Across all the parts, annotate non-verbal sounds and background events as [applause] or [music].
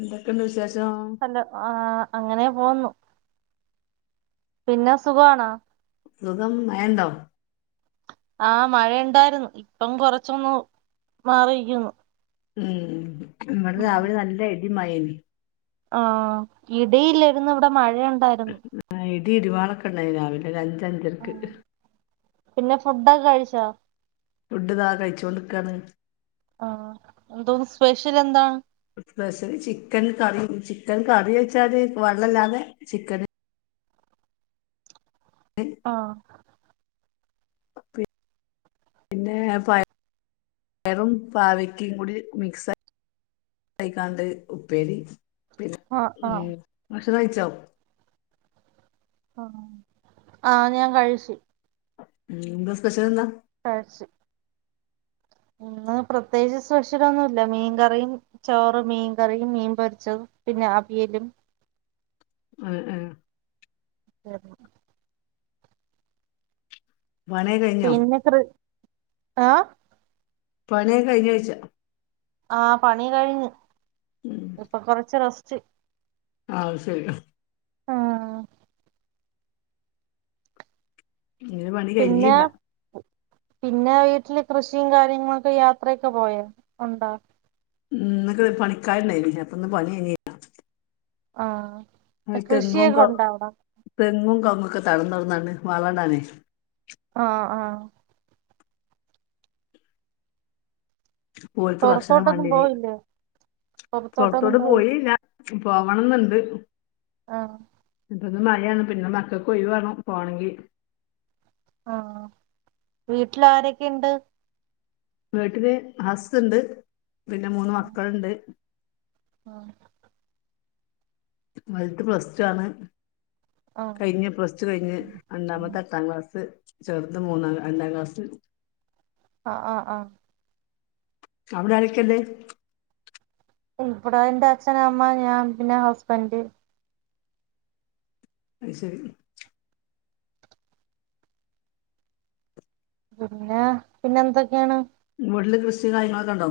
എന്തൊക്കണ്ട് വിശേഷ് ഇപ്പെന്താ ആ അങ്ങനേ പോവുന്നു പിന്നെ സുഖാണോ? സുഖം മഴയുണ്ടോ? ആഹ് മഴ ഉണ്ടായിരുന്നു ഇപ്പം കൊറച്ചൊന്ന് മാറിയിരിക്കുന്നു. ഉം നമ്മടെ രാവിലെ നല്ല ഇടിയും മഴയും യ്നി ആഹ് ഇടിയില്ലരുന്നു ഇവിടെ മഴ മഴ ഉണ്ടായിരുന്നു. ഇടിരുവാളൊക്കെയുണ്ടായിന് രാവിലെ അഞ് അഞ് അഞ്ചരയ്ക്ക് പിന്നെ ഫുഡൊക്കെ കഴിച്ചോ? ഫുഡ് ഇതാ കഴിച്ചോണ്ട്ക്കാന്ന്. ആഹ് എന്തോന്ന് സ്പെഷ്യൽ എന്താണ്? Special chicken curry chicken curry വെച്ചാല് വള്ളല്ലാതെ ചിക്കന് ആഹ്. പിന്നെ പയ പയറും പാവക്കിം കൂടി മിക്സ് ആയിക്കാണ്ട് ഉപ്പേരി. പിന്നെ ആഹ് ആഹ് [unintelligible] കഴിച്ചോ? ആഹ് ആഹ് ഞാൻ കഴിച്ചു. ഉം എന്താ സ്പെഷ്യൽ എന്താ? കയിച് ഇന്ന് പ്രത്യേകിച്ച് സ്പഷലൊന്നുല്ല. മീൻകറിയും ചോറ് മീൻകറിയും മീൻ പൊരിച്ചത് പിന്നെ അവിയലും ഏഹ് ഏഹ് [inaudible] പണിയൊ കഴിഞ്ഞോ? പിന്നെ കൃ ആഹ് പണിയ കഴിഞ്ഞോയ്ച്ച. ആ പണി കഴിഞ്ഞ്. ഇപ്പൊ കൊർച്ച് റെ ച്ച് ആഹ് അത്ശരി ഇങ്ങ് പണി പിന്നെ കഴിഞ്ഞില്ല പിന്നെ വീട്ടില് കൃഷിയും കാര്യങ്ങളൊക്കെ യാത്രയൊക്കെ പോയാ ഉണ്ടാ ന്ന് പണിക്കാര്ണ്ടയിനി അപ്പന്ന് പണി കഴിഞ്ഞില്ല ആഹ് ആഹ് തെങ്ങും കൃഷിയൊക്കെ ക ഉണ്ടോ അവിടെ തെങ്ങും കവ്ങ്ങ് ക്കെ തടം തൊർന്നാണ്ട് വളടാനെ ആഹ് ആഹ് ഓൽക്ക് ഭക്ഷണം പൊറത്തോട്ടൊന്നും വേണ്ടിനി പോയില്ലേ പൊറത്തോട്ടൊന്നും പോയി പോവണന്ന്ണ്ട് ആഹ് ഇപ്പന്ന് മഴയാണ് പിന്നെ മക്കക്കൊയിവേണം പോണങ്കി ആഹ് വീട്ടിൽ ആരൊക്കെണ്ട് വീട്ടല് ഹസ് ഇണ്ട് പിന്നെ മൂന്ന് മക്കൾണ്ട് ആഹ് വൽത് പ്ലസ് ടു ആണ് ആഹ് കഴിഞ്ഞ് പ്ലസ്റ്റു കഴിഞ്ഞ് രണ്ടാമത്തെ എട്ടാം ക്ലാസ് ചെറുത് മൂന്നാം രണ്ടാം ക്ലാസ് ആ ആ ആ അവിടെ ആരക്കെണ്ട് ഇവ്ടാ എൻറെ അച്ഛനമ്മ ഞാൻ പിന്നെ ഹസ്ബന്റ് അയ്ശരി പിന്നെ പിന്നെ എന്തൊക്കെയാണ് വീട്ടില് കൃഷി കാര്യങ്ങളൊക്കെ ണ്ടോ?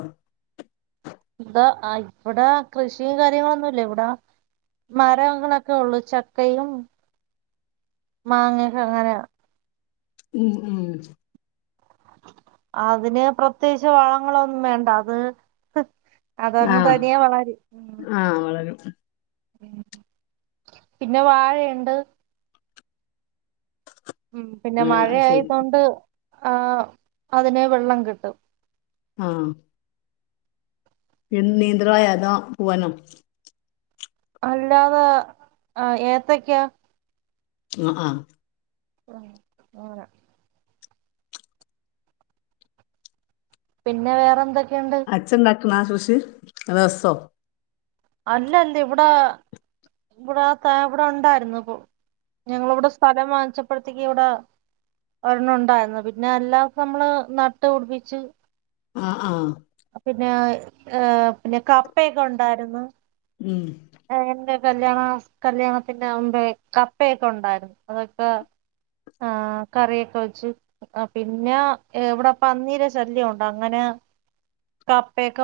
ന്താ ആ ഇവിടെ കൃഷിയും കാര്യങ്ങളൊന്നുല്ല ഇവിടെ മരങ്ങളൊക്കെ ഉള്ളു ചക്കയും മാങ്ങെക്കെ ങ്ങനെ ഉം ഉം അതിന് പ്രത്യേകിച്ച് വളങ്ങളൊന്നും വേണ്ട അത് അതങ്ങ് തനിയേ വളരും. ഉം ഉം പിന്നെ വാഴേണ്ട് ഉം പിന്നെ ആഹ് മഴ അത് ശരി ആയതൊണ്ട് ആ അതിന് വെള്ളം കിട്ടും ആഹ് എന്ദീ നീന്ത്രവാഴ അതോ പൂവനോ അല്ലാതെ ആ ഏത്തക്യാ അ ആ ആ ആന പിന്നെ വേറെന്തൊക്ക് അച്ഛന്ത ണ കൃഷി രസൊ അല്ലന്തേ ഇവടെ ഇവടെ താ ഇവടെണ്ടായിരുന്നു ഞങ്ങളിവിടെ സ്ഥലം വാങ്ങിച്ചപ്പോഴത്തേക്ക് ഇവിടെ ഒരണ്ണണ്ടായിരുന്നു പിന്നെ അല്ലാത നമ്മള് നട്ട് പിട്പ്പിച്ച് ആ ആ പിന്നെ പിന്നെ കപ്പയൊക്കെണ്ടായിരുന്നു ഉം എന്റെ കല്യാണ കല്യാണത്തിന്റമുമ്പേ കപ്പയൊക്കെ ഉണ്ടായിരുന്നു അതൊക്കെ ആ കറിയൊക്കെ വെച്ചു പിന്നെ ഇവടെ പന്നീട ശല്യമുണ്ട് അങ്ങനെ കപ്പയൊക്കെ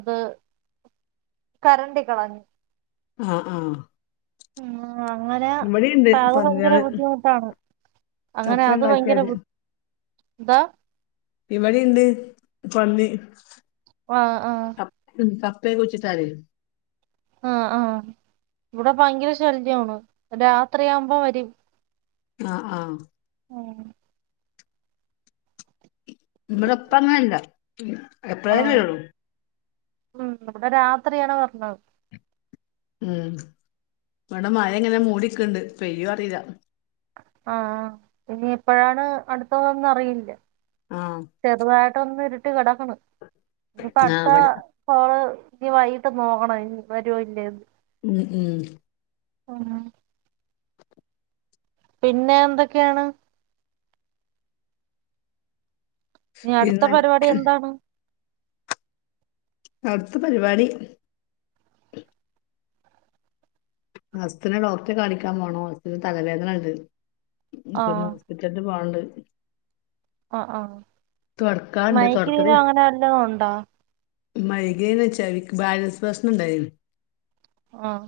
ഇത് കരണ്ടി കളഞ്ഞു. ആ ആ ഉം ആ അങ്ങനെ അത് ഭയങ്കര പന്നികള് ബുദ്ധിമുട്ടാണ് കപ്പ അങ്ങനെയത് ഭയങ്കര ഇണ്ടാക്കിയാല് ബു ന്താ ഇവിടിണ്ട് പന്നി ആ ആ പ്പേ കുയ്ച്ചിട്ടാരെ ആ ആ ഇവടെ ഭയങ്കര ശല്യാണ് രാത്രിയാവുമ്പോ വരും. ആ ആ ഉം ഇവടെപ്പങ്ങനെല്ല എപ്പളേലും ആഹ് വെരൊള്ളൂ ഉം ഇവടെ രാത്രിയാണ് വെര്ണത്. ഉം ഇവടെ മഴങ്ങനെ മൂടിക്ക്ണ്ട് പെയ്യോറീല്ല ആ ആ ഇനി എപ്പഴാണ് അട്ത്തതെന്നറിയില്ല. ആഹ് ചെറുതായി ട്ടൊന്നു ഇരുട്ട്ക്കട ക്കാണ് ആഹ് ഞ്പ്പട്ത്ത ഇവിടെ കോള് ഇനി വൈകിട്ടൊന്നോക്കണം വരോ ഇല്ലേ ന്ന്. ഉം ഉം ആ പിന്നെ എന്തൊക്കെയാണ്? ഇനി അട്ത്ത പിന്നെ പരിവാടി എന്താണ്? അട്ത്ത പരിവാടി അസ്‌ത്ത്നെ ഡോക്ടറെ കാണിക്കാൻ പോണോ അസ്തിന് തലവേദനണ്ട് ഇപ്പഞ്ഞ് ആഹ് ഹോസ്പിറ്റല് പോവാണ്ട്. ആഹ് ആഹ് തൊടക്കാണ്ട് മൈഗ്രൈനോ അങ്ങനെ വലതുണ്ടോ മൈഗേൻ വെച്ചാൽ ബാലൻസ് പ്രശ്നുണ്ടായി ആഹ്.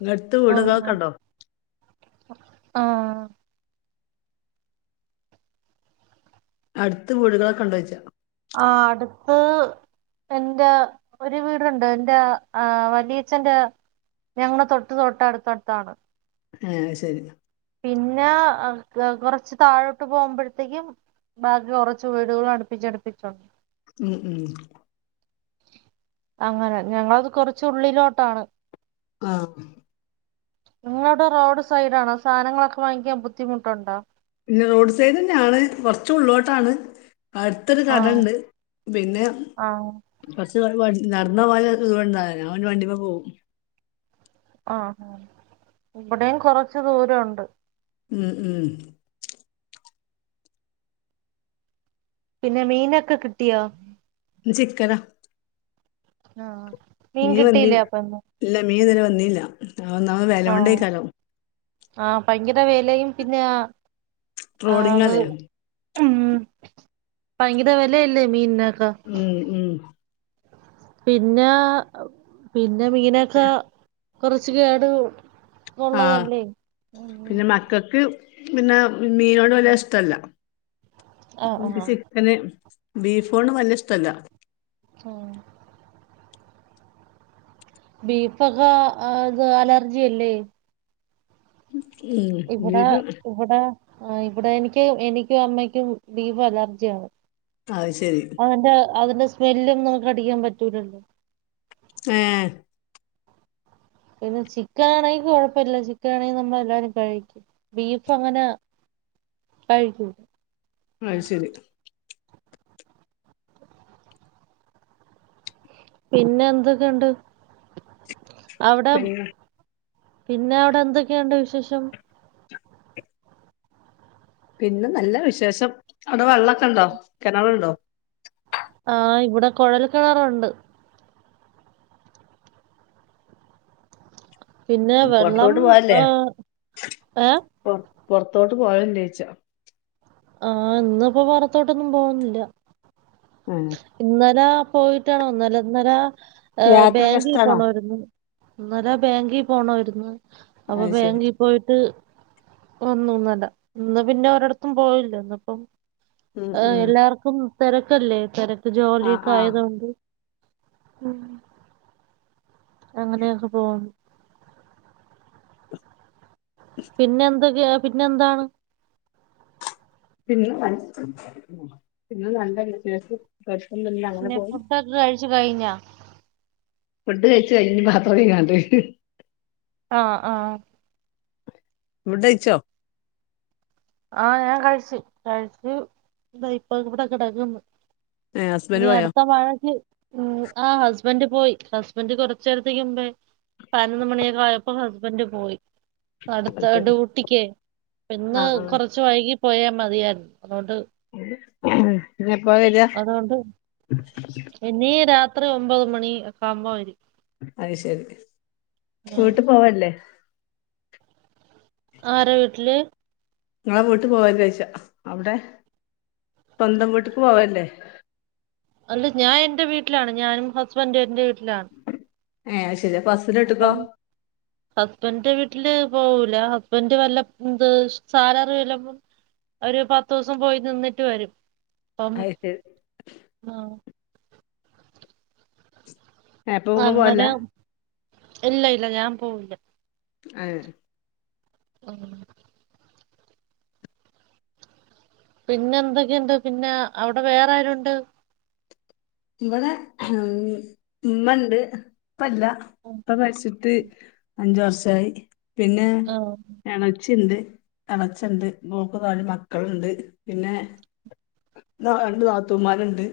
ഇങ്ങടുത്ത് ആഹ് വീട്കളൊക്കെണ്ടോ ആഹ്. അടുത്ത് വീടുകളെക്കെ ഇണ്ടോയ്ച്ച ആഹ് അടുത്ത് എന്റെ ഒരു വീടുണ്ട് എന്റെ ആഹ് വലിയച്ഛന്റെ ഞങ്ങളെ തൊട്ട് തൊട്ട് അടുത്തടുത്താണ് ആഹ് ശരി പിന്നെ കുറച്ച് താഴോട്ട് പോകുമ്പോഴത്തേക്കും ബാക്കി കുറച്ച് വീടുകളും അടുപ്പിച്ചടുപ്പിച്ചുണ്ട് ഉം ഉം. അങ്ങനെ ഞങ്ങളത് കൊറച്ചുള്ളിലോട്ടാണ് ആഹ്. നിങ്ങളുടെ റോഡ് സൈഡ് ആണോ സാധനങ്ങളൊക്കെ വാങ്ങിക്കാൻ ബുദ്ധിമുട്ടുണ്ടോ? പിന്നെ റോഡ് സൈഡ് തന്നെയാണ് കുറച്ച ഉള്ളിലോട്ടാണ്. അടുത്തൊരു കട ആഹ് ഉണ്ട് പിന്നെ ആഹ് കൊറച്ചു [unintelligible] നടന്ന് പോവാന്ലെ ദൂരം [unintelligible] അവന് വണ്ടി മേ പോവും. ഇവിടെയും കൊറച്ച് ദൂരം ഉണ്ട് ഉം ഉം. പിന്നെ മീനൊക്കെ കിട്ടിയോ ഇന്ന് ചിക്കന നാ. മീൻ വന്നിൽ ഇല്ല മീൻതെരേ വ ന്നീല്ല ആ ഒന്നാമത് വെലോണ്ടേയ്ക്കാലം ആ ഭയങ്കര വിലയും പിന്നെ ആ ഡ്രോളിങ് അത് അല്ലേ ഉം ഭയങ്കര വിലയല്ലേ മീൻന് ഉം ഉം പിന്നേ പിൻ ന മീനോക്ക കുറച്ച് കേട് ആഹ് ഉള്ളതല്ലേ ഉം പിന്നെ മക്കക്ക് പിന്നെ മീനോട് വല്ല്യ ഇഷ്ടല്ല. ആഹ് ഓൽക് ആഹ് ചിക്കന് ബീഫോണ്ടും വല്ല്യ ഇഷ്ടല്ല. ആഹ്. ബീഫൊക്കെ അത് അലർജി അല്ലേ? ഉം ഇവിടെ ബീഫ് ഇവിടെ ആഹ് ഇവിടെ എനിക്ക് എനിക്കും അമ്മയ്ക്കും ബീഫ് അലർജിയാണ്. അത് ശരി അതിന്റെ അതിന്റെ സ്മെല്ലും നമുക്ക് അടിക്കാൻ പറ്റൂലല്ലോ ഏഹ്. പിന്നെ ചിക്കൻ ആണെങ്കി കൊഴപ്പില്ല ചിക്കൻ ആണെങ്കി നമ്മളെല്ലാരും കഴിക്കും ബീഫ് അങ്ങനെ കഴിക്കൂ അത് ശരി. പിന്നെ എന്തൊക്കെയണ്ട്. അവിടെ പിന്നെ പിന്നെ അവടെ എന്തൊക്കെയുണ്ട് വിശേഷം പിന്നെ നല്ല വിശേഷം അവടെ വെള്ളൊക്കെ ണ്ടോ കെണറുണ്ടോ ആഹ് ഇവിടെ കൊഴൽ കെണറുണ്ട് പിന്നെ വെള്ളം പൊറത്തോട്ട് പോവല്ലേ ഏ ഏ പൊർത്തോട്ട് പോവൽ ല്ലേ ച്ച ആ ഇന്ന്പ്പോ പൊർത്തോട്ടൊന്നും പോവുന്നില്ല ആഹ് ഇന്നലെ പോയിട്ടാണൊന്നരൊന്നര ഏ യാത്രക്കെ ബാങ്കിൽ ഇഷ്ടാണോ പോണാര്ന്നു ഇന്നലെ ബാങ്കി പോണാര്ന്നു അപ്പൊ അത് ശരി ബേങ്കി പോയിട്ട് വന്നു ന്നലെ ന്ന് പിന്നെ ഒരിട്ത്തും പോയി ചെന്നപ്പം ഉം ആഹ് ഉം എല്ലാർക്കും തെരക്കല്ലേ തെര പ്പൊ ആഹ് ആഹ് ജോലിക്കായതോണ്ട് ഉം അങ്ങനെയൊക്കെ പോന്നു പിന്നെ എന്തൊക്കെയ? പിന്നെ എന്താണ്? പിന്നെ നൽ പിന്നെ നല്ല വിശേഷം കൊഴപ്പൊന്നുല്ല അങ്ങനെ പിന്നെ പോണ് ഫുഡ്ഡോ കഴിച്ച് കഴിഞ്ഞോ ഫുഡ് കഴിച്ചു കഴിഞ്. ഞ് പാത്രം കൈകാണ്ട് ആ ആ വുഡെയിച്ചോ? ആഹ് ഞാൻ കഴിച്. കഴിച്ചു താ ഇപ്പൊ ഇവിടെ കെടെക്ക്ന്ന് ഏ ഹസ്ബൻഡ് ഞ്ഞി പോയോ അടുത്ത മഴക്ക് ഉ ആ ഹസ്ബന്റ് പോയി ഹസ്ബന്റ് കൊറച്ചേരത്തേക്ക് മുമ്പേ പായിനൊന്ന് മണിയൊക്കായപ്പൊ ഹ ബന്റ് പോയി. അടുത്ത ഡ്യൂട്ടിക്കേ പ്പിന്ന് ആ കുറച്ച് വൈകി പോയ മതിയാര്ന്നു. ഇനി എപ്പ വരാ? അതുകൊണ്ട് ത്രി ഒമ്പത് മണി ഒക്കാകുമ്പോ വരും. അത് ശരി ആഹ് വീട്ട് പോവാല്ലേ? ആര വീട്ടില്? നിങ്ങളെ വീട്ട് പോവാല ചോദിച്ച അവിടെ സ്വന്തം വീട്ടക്ക് പോവാല്ലേ? അല്ല ഞാൻ എന്റെ വീട്ടിലാണ് ഞാനും ഹസ്ബൻഡും എന്റെ വീട്ടി ലാണ്. ആയ് പ്പഹസ്സിന്റെ വീട്ടക്കോ? ട്ടില് പോവൂല ഹസ്ബൻ് വല്ല എ സാലറി വല്ല ഒരു പത്ത് ദിവസം പോയി നിന്നിട്ട് വരും. പ്പം അത് ശരി ആഹ് എപ്പൊങ്ങ് പോവല്ല? അങ്ങനെ ഇല്ല ഇല്ല ഞാൻ പോവില്ല- ഏ- [inaudible] പിന്നെ എന്തൊക്കെയുണ്ട് പിന്നെ അവിടെ വേറെ ആരുണ്ട്? ഇവിടെ ഉം ഉമ്മണ്ട്- ഉപ്പല്ല ഉപ്പ മരിച്ചിട്ട്- അഞ്ചു വർഷായി പിന്നെ ആഹ് ഇണച്ചിണ്ട്- എളച്ചുണ്ട് മോക്ക് നാല് മക്കളുണ്ട് പിന്നെ ന രണ്ട് നാത്തൂമാരുണ്ട്-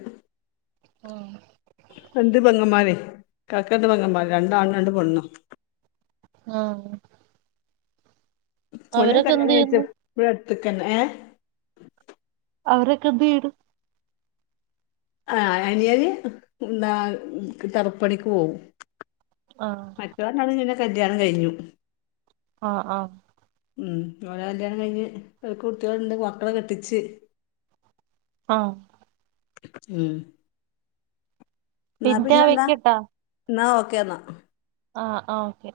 ആഹ് - രണ്ട് പെങ്ങന്മാര് കാക്കണ്ട് പെങ്ങന്മാര് രണ്ടാണരണ്ട് പെണ്ണും- ആഹ് - മോലെ കല്യാണം കയിച്ച ചെയ്യുന്നു ഇവിടെ അട് ഇത്ക്കെന്നേ- അവരൊക്കെ വീട് ആ അനിയന് എന്താ തറുപ്പണിക്ക് പോവും- ആഹ് മറ്റവനാണ് പിന്നെ കല്യാണം കഴിഞ്ഞു- ആഹ് ആ- ഉം ഓര കല്യാണം കഴിഞ്ഞ് ഓര്ക് കുട്ടികളുണ്ട് മക്കള കെട്ടിച്ച്- ആഹ് - ഉം പിന്നെ വെയ്ക്കട്ടാ എന്നാ ഓക്കേന്നാ ആഹ് ആ ഓക്കെ